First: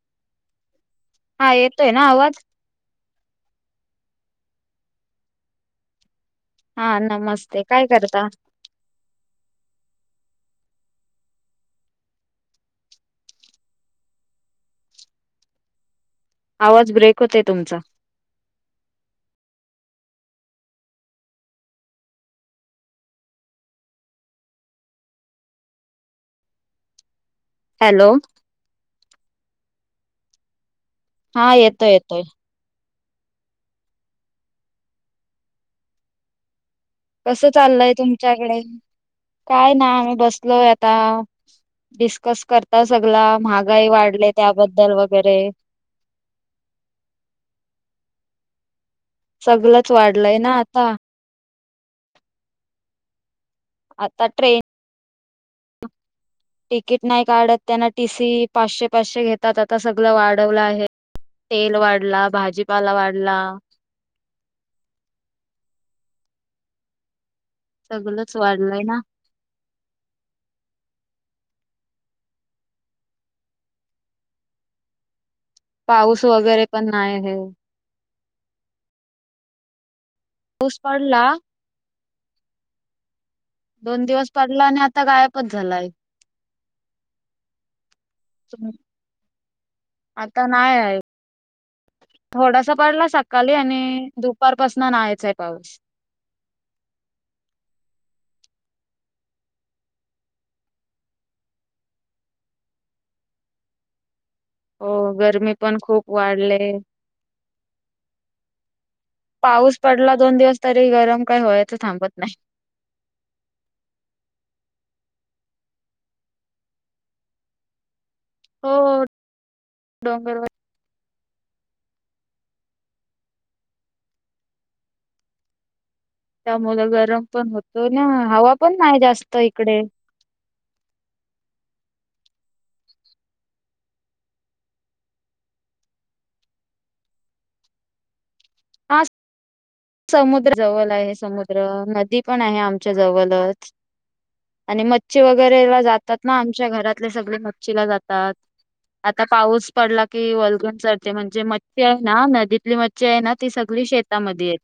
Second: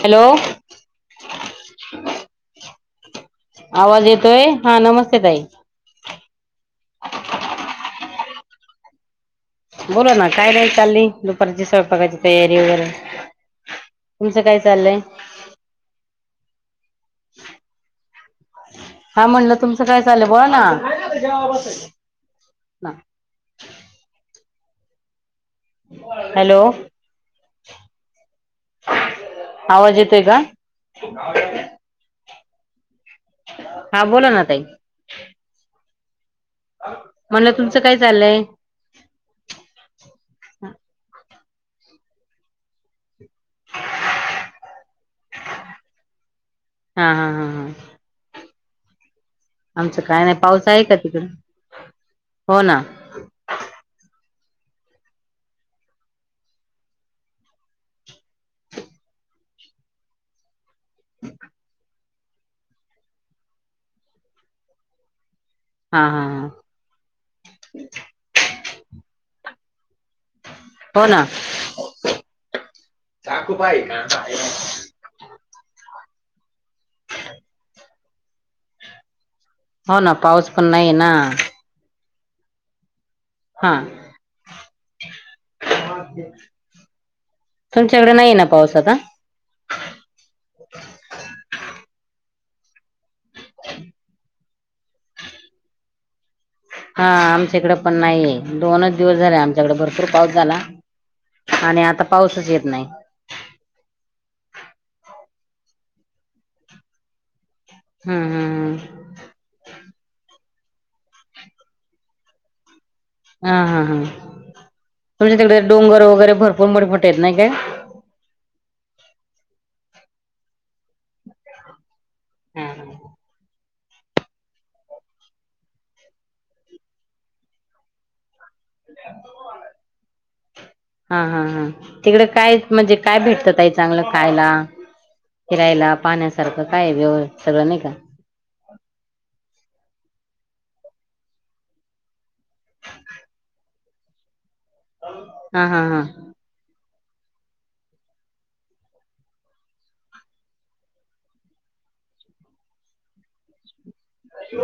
Hello हा येेतोय ना आवाज आवाज येतोय हा नमस्ते ताई हा नमस्ते काय करता बोला ना काय राही चालली दुपारची स्वयंपाकाची तयारी वगैरे तुमचं काय चाललंय आवाज ब्रेक होतय तुमचा हा म्हणलं तुमचं काय चालय बोला ना काय नाही आता जेवायला बसायचं. हॅलो हॅलो आवाज येतोय का हा येतोय येतोय हा बोला ना तई कस चाललंय तुमच्याकडे काय नाय आम्ही बसलो आता डिस्कस करता सगळ महागाई वाढले त्याबद्दल वगैरे हा हा हा हा सगळंच आमचं काय नाही वाढलंय ना पाऊस आहे आता का तिकड हो ना आता ट्रेन तिकीट नाही काढत त्यांना टीसी पाचशे पाचशे घेतात आता सगळ वाढवलं आहे तेल वाढला भाजीपाला वाढला [unintelligible] हा हा हा सगलच वाढलंय ना हो ना. चाकू पाहा आहे का पाऊस वगैरे पण नाही हे हो ना पाऊस पण नाही ना हा दोन दिवस पडला आणि आता गायबच झालाय तुमच्याकडे नाही ना पाऊस आता आता नाही आहे. थोडासा पडला सकाली आणि दुपारपसन नायचं ए पाऊस. हा आमच्याकडे पण नाहीये दोनच दिवस झाले आमच्याकडे भरपूर पाऊस झाला. आणि आता पाऊसच येत नाही. हो गरमी पण खूप वाढले. हम्म हम्म हम् पाऊस पडला दोन दिवस तरी गरम काय व्हायाच थांबत नाय. हा हा हा तुमच्या तिकडे डोंगर वगैरे भरपूर मोठे मोठे आहेत नाही काय. हो हो डोंगरवर. हम् ह त्यामुल गरम पण होतो ना हवा पण नाही जास्त इकडे. हा हा तिकडे काय म्हणजे काय भेटत ताई चांगलं खायला फिरायला पाहण्यासारखं काय व्यव सगळं नाही का. [unintelligible] समुद्र जवल आहे समुद्र नदी पण आहे आमच्या जवलच. आणि मच्छी हा वगैरेला हा हा जातात ना आमच्या घरातले सगळे मच्छीला जातात. आता पाऊस पडला की वलगण चढते म्हणजे मच्छी आहे ना नदीतली मच्छी आहे ना ती सगळी शेत ता मध्ये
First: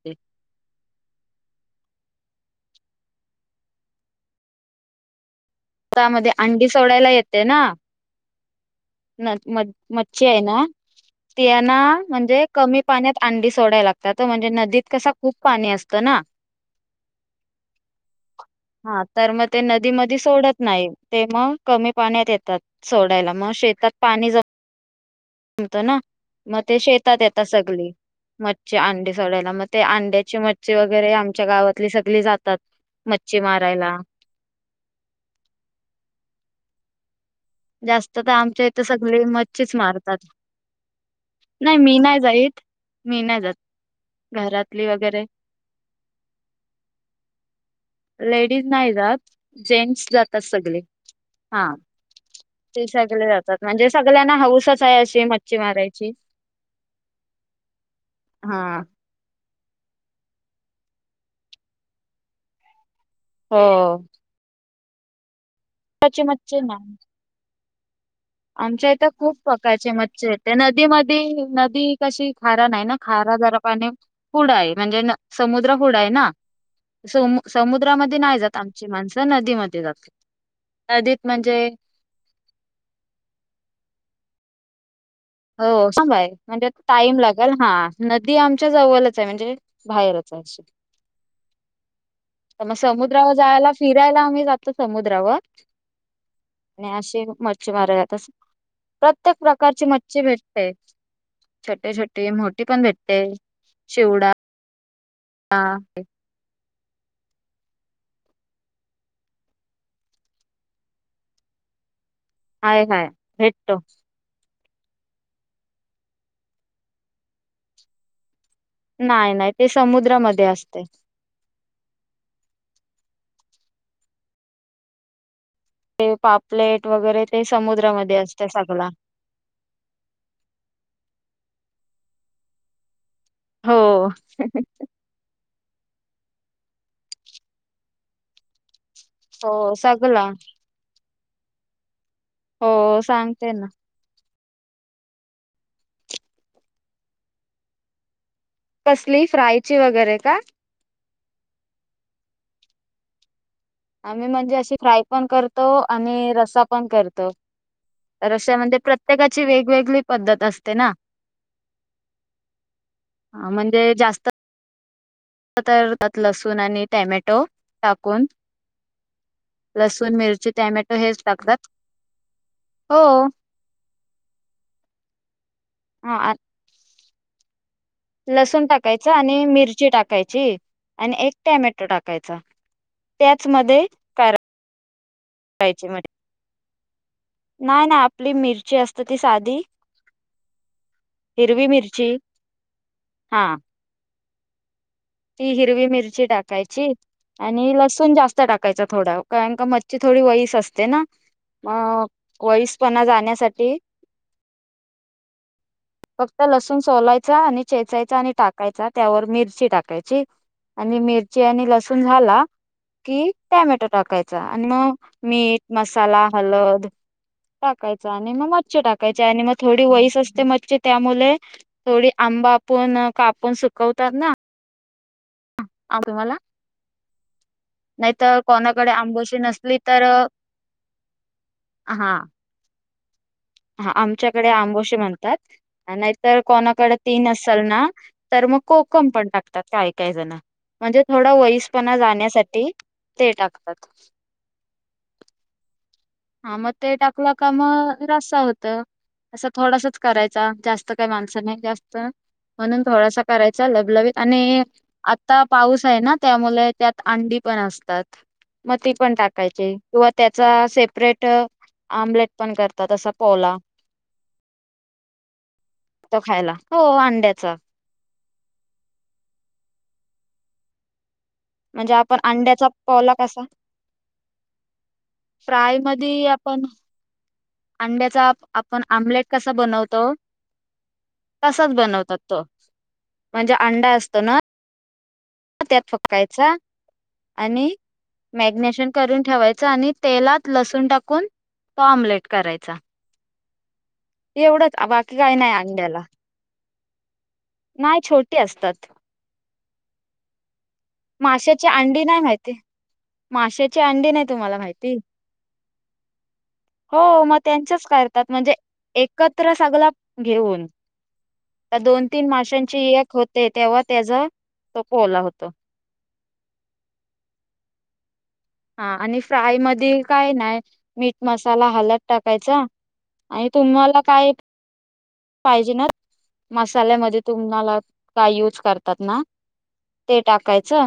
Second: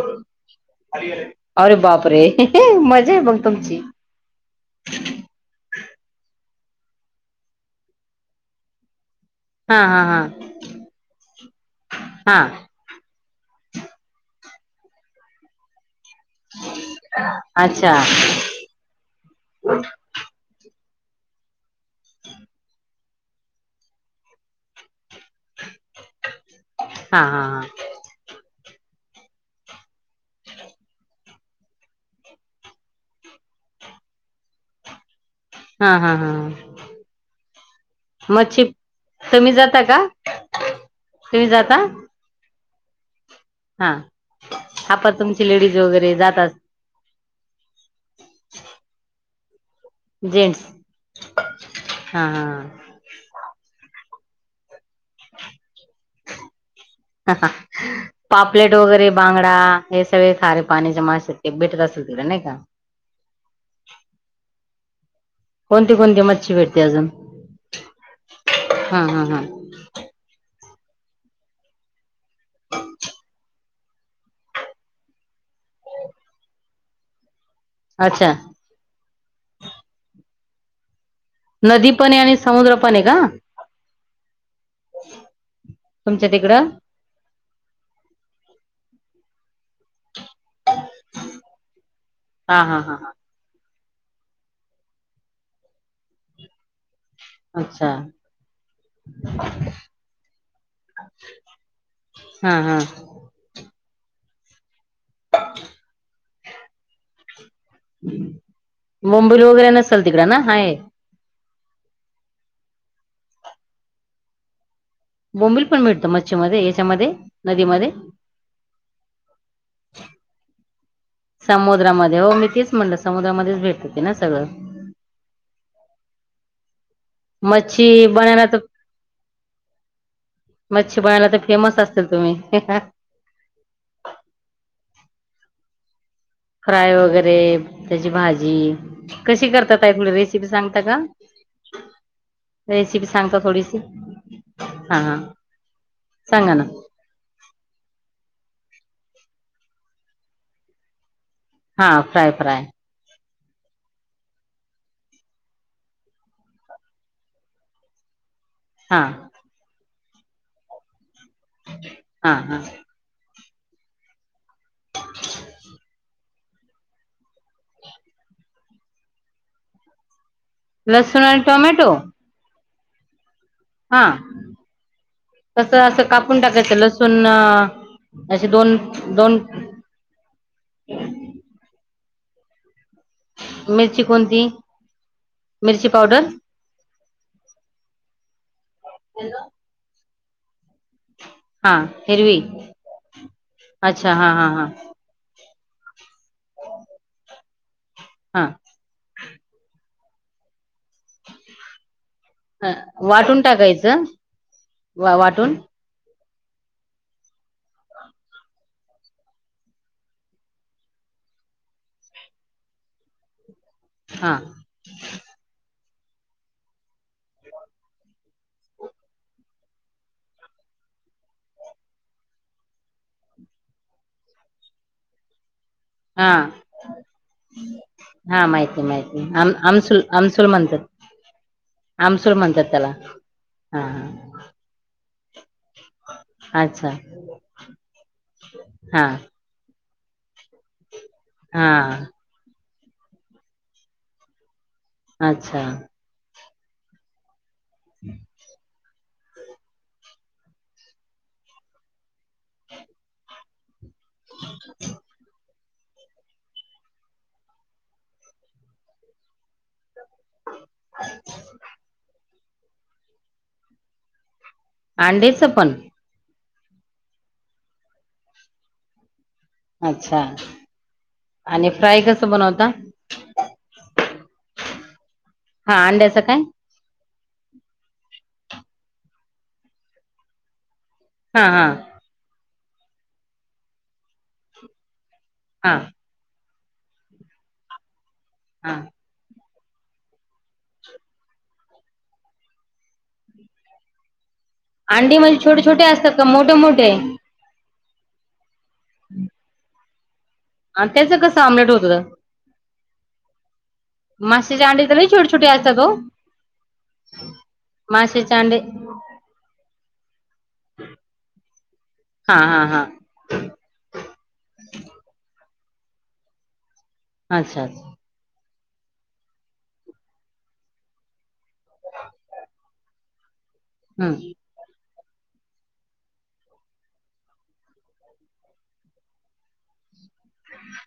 अरे बाप रे मजा आहे मग तुमची. त्यामध्ये अंडी सोडायला येते ना. मत हा हा हा मच्छी आहे ना त्यांना हा म्हणजे कमी पाण्यात अंडी सोडाय लागतात हो म्हणजे नदीत कसा खूप पाणी अस [unintelligible] हा हा तर मग ते नदी मध्ये सोडत नाही. ते मग कमी पाण्यात येतात सोडायला मग शेतात पाणी ज मतं ना मग ते शेतात हा येतात सगले मच्छी अंडी सोडायला मग ते अंड्याची मच्छी वगैरे आमच्या गावातली सगळी जातात. मच्छी मारायला. हा हम हा जास्त तर मच्छी आमच्या इथे सगळे तुम्ही मच्छीच जाता का? मारतात. तुम्ही जाता? नाही मी नाही जाईत मी नाही जात हा घरातली हा पण वगैरे तुमची लेडीज वगैरे जातात लेडीज नाही जात. जेंट्स जातात जेंट्स सगले हा हा हा ते सगले जातात. म्हणजे सगळ्यांना हौसच आहे अशी मच्छी मारायची. पापलेट हा वगैरे बांग डा हे सगळे खारे पाणी चे मासे ते भेटत असेल तिथं नाही का. हो कोणती कोणती स्वतःची मच्छी ना भेटते अजून. आमच्या हा इथ हा खूप हा प्रकारचे मच्छी येते नदीमध्ये नदी कशी खारा नाही ना खारा जरा पाणी पूड आहे म्हणजे न समुद्र पूडय ना समू समुद्रामध्ये अच्छा नाही जात आमची माणसं नदीमध्ये जात नदीत म्हणजे नदी पण आहे आणि समुद्र पण आहे का. हो चांगलय तुमच्या म्हणजे तिकडं टाइम लागल हा नदी आमच्या जवलच आहे म्हणजे बाहेरच [unintelligible] हा तर म हा हा हा समुद्रावर जायला फिरायला आम्ही जातो समुद्रावर आणि अश मच्छी अच्छा मार जातस प्रत्येक प्रकारची मच्छी. भेटते छोटे छोटी हा मोठी हा पण भेटते शिवडा हां बोंबील वगैरे नसेल तिकड ना हाय? हाय हाय भेटतो. बोंबील पण मिळतो मच्छी मध्ये याच्यामध्ये नदीमध्ये. नाही नाही ते समुद्रामध्ये असतय. समुद्रामध्ये हो मी तेच म्हणलं समुद्रामध्येच भेटत ते ना सगळं. ते पापलेट वगैरे ते मच्छी समुद्रामध्ये असत बनायला तर सगळा. मच्छी बनवायला तर फेमस असतील तुम्ही. हो. फ्राय वगैरे त्याची भाजी कशी हो करतात ताई सगला रेसिपी सांगता का? हो रेसिपी सांगता सांगते ना थोडीशी. हा हा सांगा ना. कसली फ्रायची वगैरे का? हा फ्राय फ्राय. आम्ही म्हणजे अशी फ्राय पण करतो. आणि रसा पण करतो. रश्यामध्ये हा प्रत्येकाची वेगवेगळी पद्धत असते ना. हा हा. हा म्हणजे जास्त तर. लसूण आणि टॅमॅटो टाकून लसूण मिरची टॅमॅटो हेच लसूण आणि टाकतात टोमॅटो हो. हा कस असं हा कापून टाकायचं लसूण अ. लसूण टाकायच आणि मिरची टाकायची आणि एक टॅमॅटो टाकाय त्याच मध्ये मिरची फ्राय कोणती करायचे मिरची मच्छी पावडर नाही नाही आपली मिरची असते ती साधी. हिरवी हा मिरची हिरवी हा अच्छा हा हा हा. ती हिरवी मिरची टाकायची आणि लसूण जास्त हा टाकायच थोडा कारण का मच्छी ची थोडी वईस असते ना म अ वाटून टाकायचं वा वाटून. फक्त लसूण सोलायचा आणि चेचायचा आणि टाकायचा त्यावर मिरची टाकायची आणि मिरची आणि लसूण झाला कि टॅमॅटो हा टाकायचा आणि मग मीठ मसाला हलद टाकायच आणि मग मच्छी टाकायचे आणि मग थोडी वईस असते मच्छी त्यामुले थोडी आंबा आपण कापून सुकवतात ना. हा. आम्हाला नाही तर हा माहिती आहे कोणाकडे माहिती आहे आंबोशी आ नसली आमसुल तर आमसुल म्हणतात. हा आमसूल म्हणतात त्याला. हा आमच्याकडे आंबोशी म्हणतात. नाहीतर हा अच्छा कोणाकडे तीन असेल ना तर मग हा कोकम पण टाकतात. काही जण म्हणजे थोडा वईसपणा हा जाण्यासाठी ते टाकतात. अच्छा. हा मग ते टाकलं का मग रस्सा होतं. असं थोडासाच करायचा जास्त काही माणसं नाही जास्त म्हणून थोडासा करायचा ल आणि आता पाऊस आहे ना त्यामुळे त्यात अंडी पण असतात म ती पण टाकायची. किंवा त्याचा सेपरेट आमलेट पण करतात असा पोला. अंडेच पण तो खायला हो अंड्याचा. अच्छा आणि म्हणजे फ्राय आपण कसं बनवता अंड्याचा पला कसा प्राय हा म अंड्याचं काय आपण अंड्याचा आपण आमलेट कसा बनवतो हा हा तसाच बनवतात तो म्हणजे अंडा असतो ना हा त्यात फकायचा आणि हा मॅग्नेशन करून ठेवायच आणि तेलात लसून टाकून तो ऑमलेट करायचा एवढंच बाकी अंडी काही म्हणजे नाही छोटे छोटे अंड्याला असतात का मोठे मोठे नाही छोटी असतात हम् माश्याची अंडी होतं नाही माहिती माशची अंडी नाही तुम्हाला मासेचे अंडे माहिती तर लई छोटे छोटे असतात हो हो मग त्यांचच करतात मासेचे म्हणजे अंडे एकत्र सगळ घेऊन त्या दोन तीन हा हा माशांची हा एक होते तेव्हा त्याचा तो कोला होत अच्छा अच्छा हा आणि फ्राय मध्ये काय ना मीठ मसाला हलत टाकायचा आणि तुम्हाला हम्म काय पाहिजे ना मसाल्यामध्ये तुम्हाला का यूज करतात ना ते टाकायचं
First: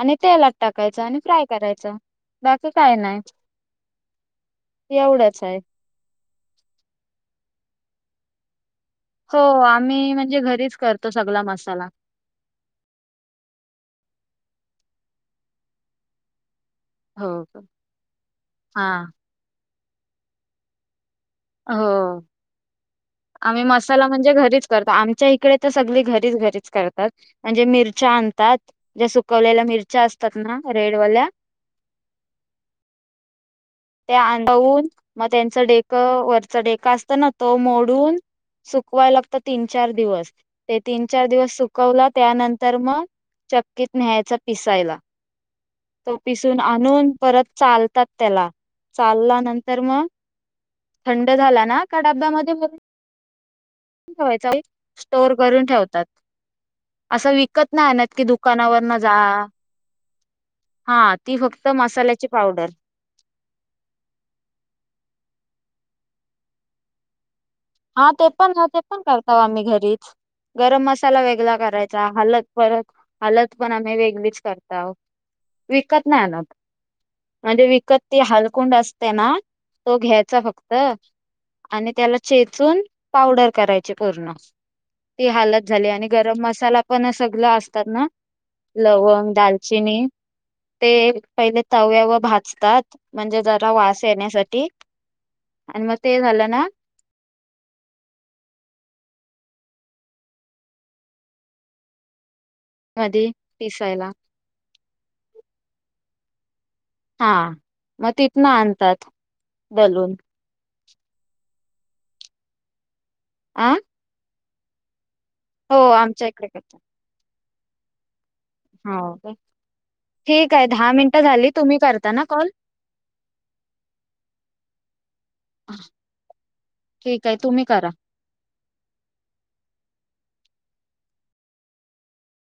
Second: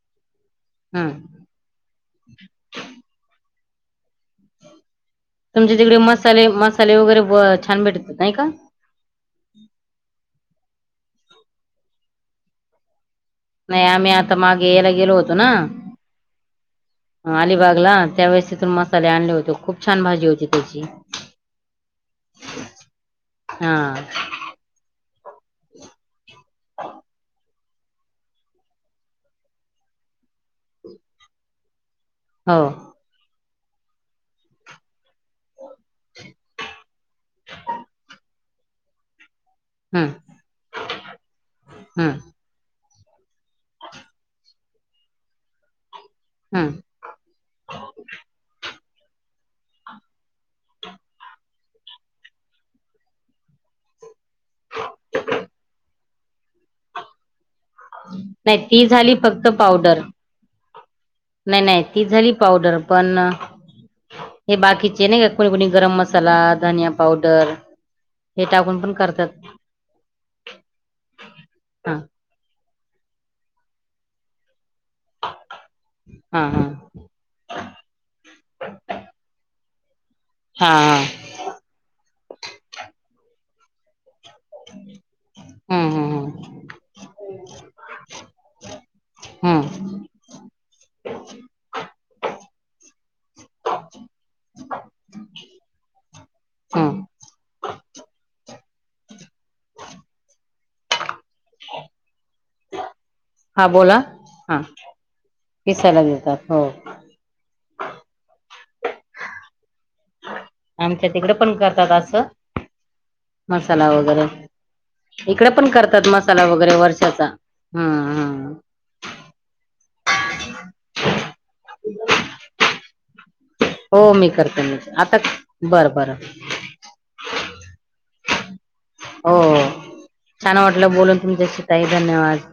आणि तेलात टाकायचं हम्म आणि फ्राय करायचं बाकी काय नाही एवढंच आहे तुमचे तिकडे मसाले मसाले वगैरे छान भेटतात नाही का हो आम्ही म्हणजे घरीच करतो सगळा मसाला नाही आम्ही आता मागे यायला गेलो होतो ना हो का अलिबागला त्यावेेळेस तिथून हा मसाले आणले होते खूप छान भाजी होती त्याची हो आम्ही हा मसाला म्हणजे घरीच करतो आमच्या इकडे तर सगळी घरीच घरीच करतात म्हणजे मिरच्या आणतात ज्या सुकवलेल्या मिरच्या असतात ना रेडवाल्या हो ते अंदवून मग त्यांच डेक वरचा डेका असत ना तो मोडून सुकवाय लागत तीन चार हम्म दिवस ते तीन चार दिवस सुकवला हम्म त्यानंतर मग चक्कीत न्यायचा पिसायला तो पिसून हम्म आणून परत चालतात त्याला चालला नंतर मग थंड झाला ना का डाब्यामध्ये म्हून ठेवा स्टोर करून ठेवतात अस नाही ती झाली फक्त पावडर हा ती नाही फक्त नाही ती मसाल्याची झाली पावडर पण हे बाकीचे नाही का कोणी कोणी गरम मसाला धनिया पावडर हा ते हे पण ते टाकून पण करताव करतात आम्ही घरीच गरम मसाला वेगळा हा करायचा हलत परत हलत पण आम्ही वेगळीच करत विकत नाही ना हा हा म्हणजे विकत ती हलकुंड असते ना तो घ्यायचा हा फक्त हा आणि त्याला चेचून पावडर करायचे पूर्ण ती हालत झाली हम्म आणि हम्म हम्म गरम मसाला पण सगळ असतात ना लवंग हम्म दालचिनी ते पहिले तव्या व भाजतात म्हणजे जरा वास येण्यासाठी आणि मग ते झालं ना अ [inaudible] मधी हा बोला पिसायला हा पिसायला देतात हो हा मग तिथन आणतात बलून आमच्या तिकडे पण करतात असं आ मसाला वगैरे इकडे पण हो करतात आमच्या मसाला इकडे वगैरे करतात वर्षाचा हम्म हम् हो ठीक आहे दहा मिनटं झाली तुम्ही करताना कॉल हो मी करते मी आता बर बरं ठीक आहे. तुम्ही करा. हो छान वाटलं बोलून तुमच्याशी ताई धन्यवाद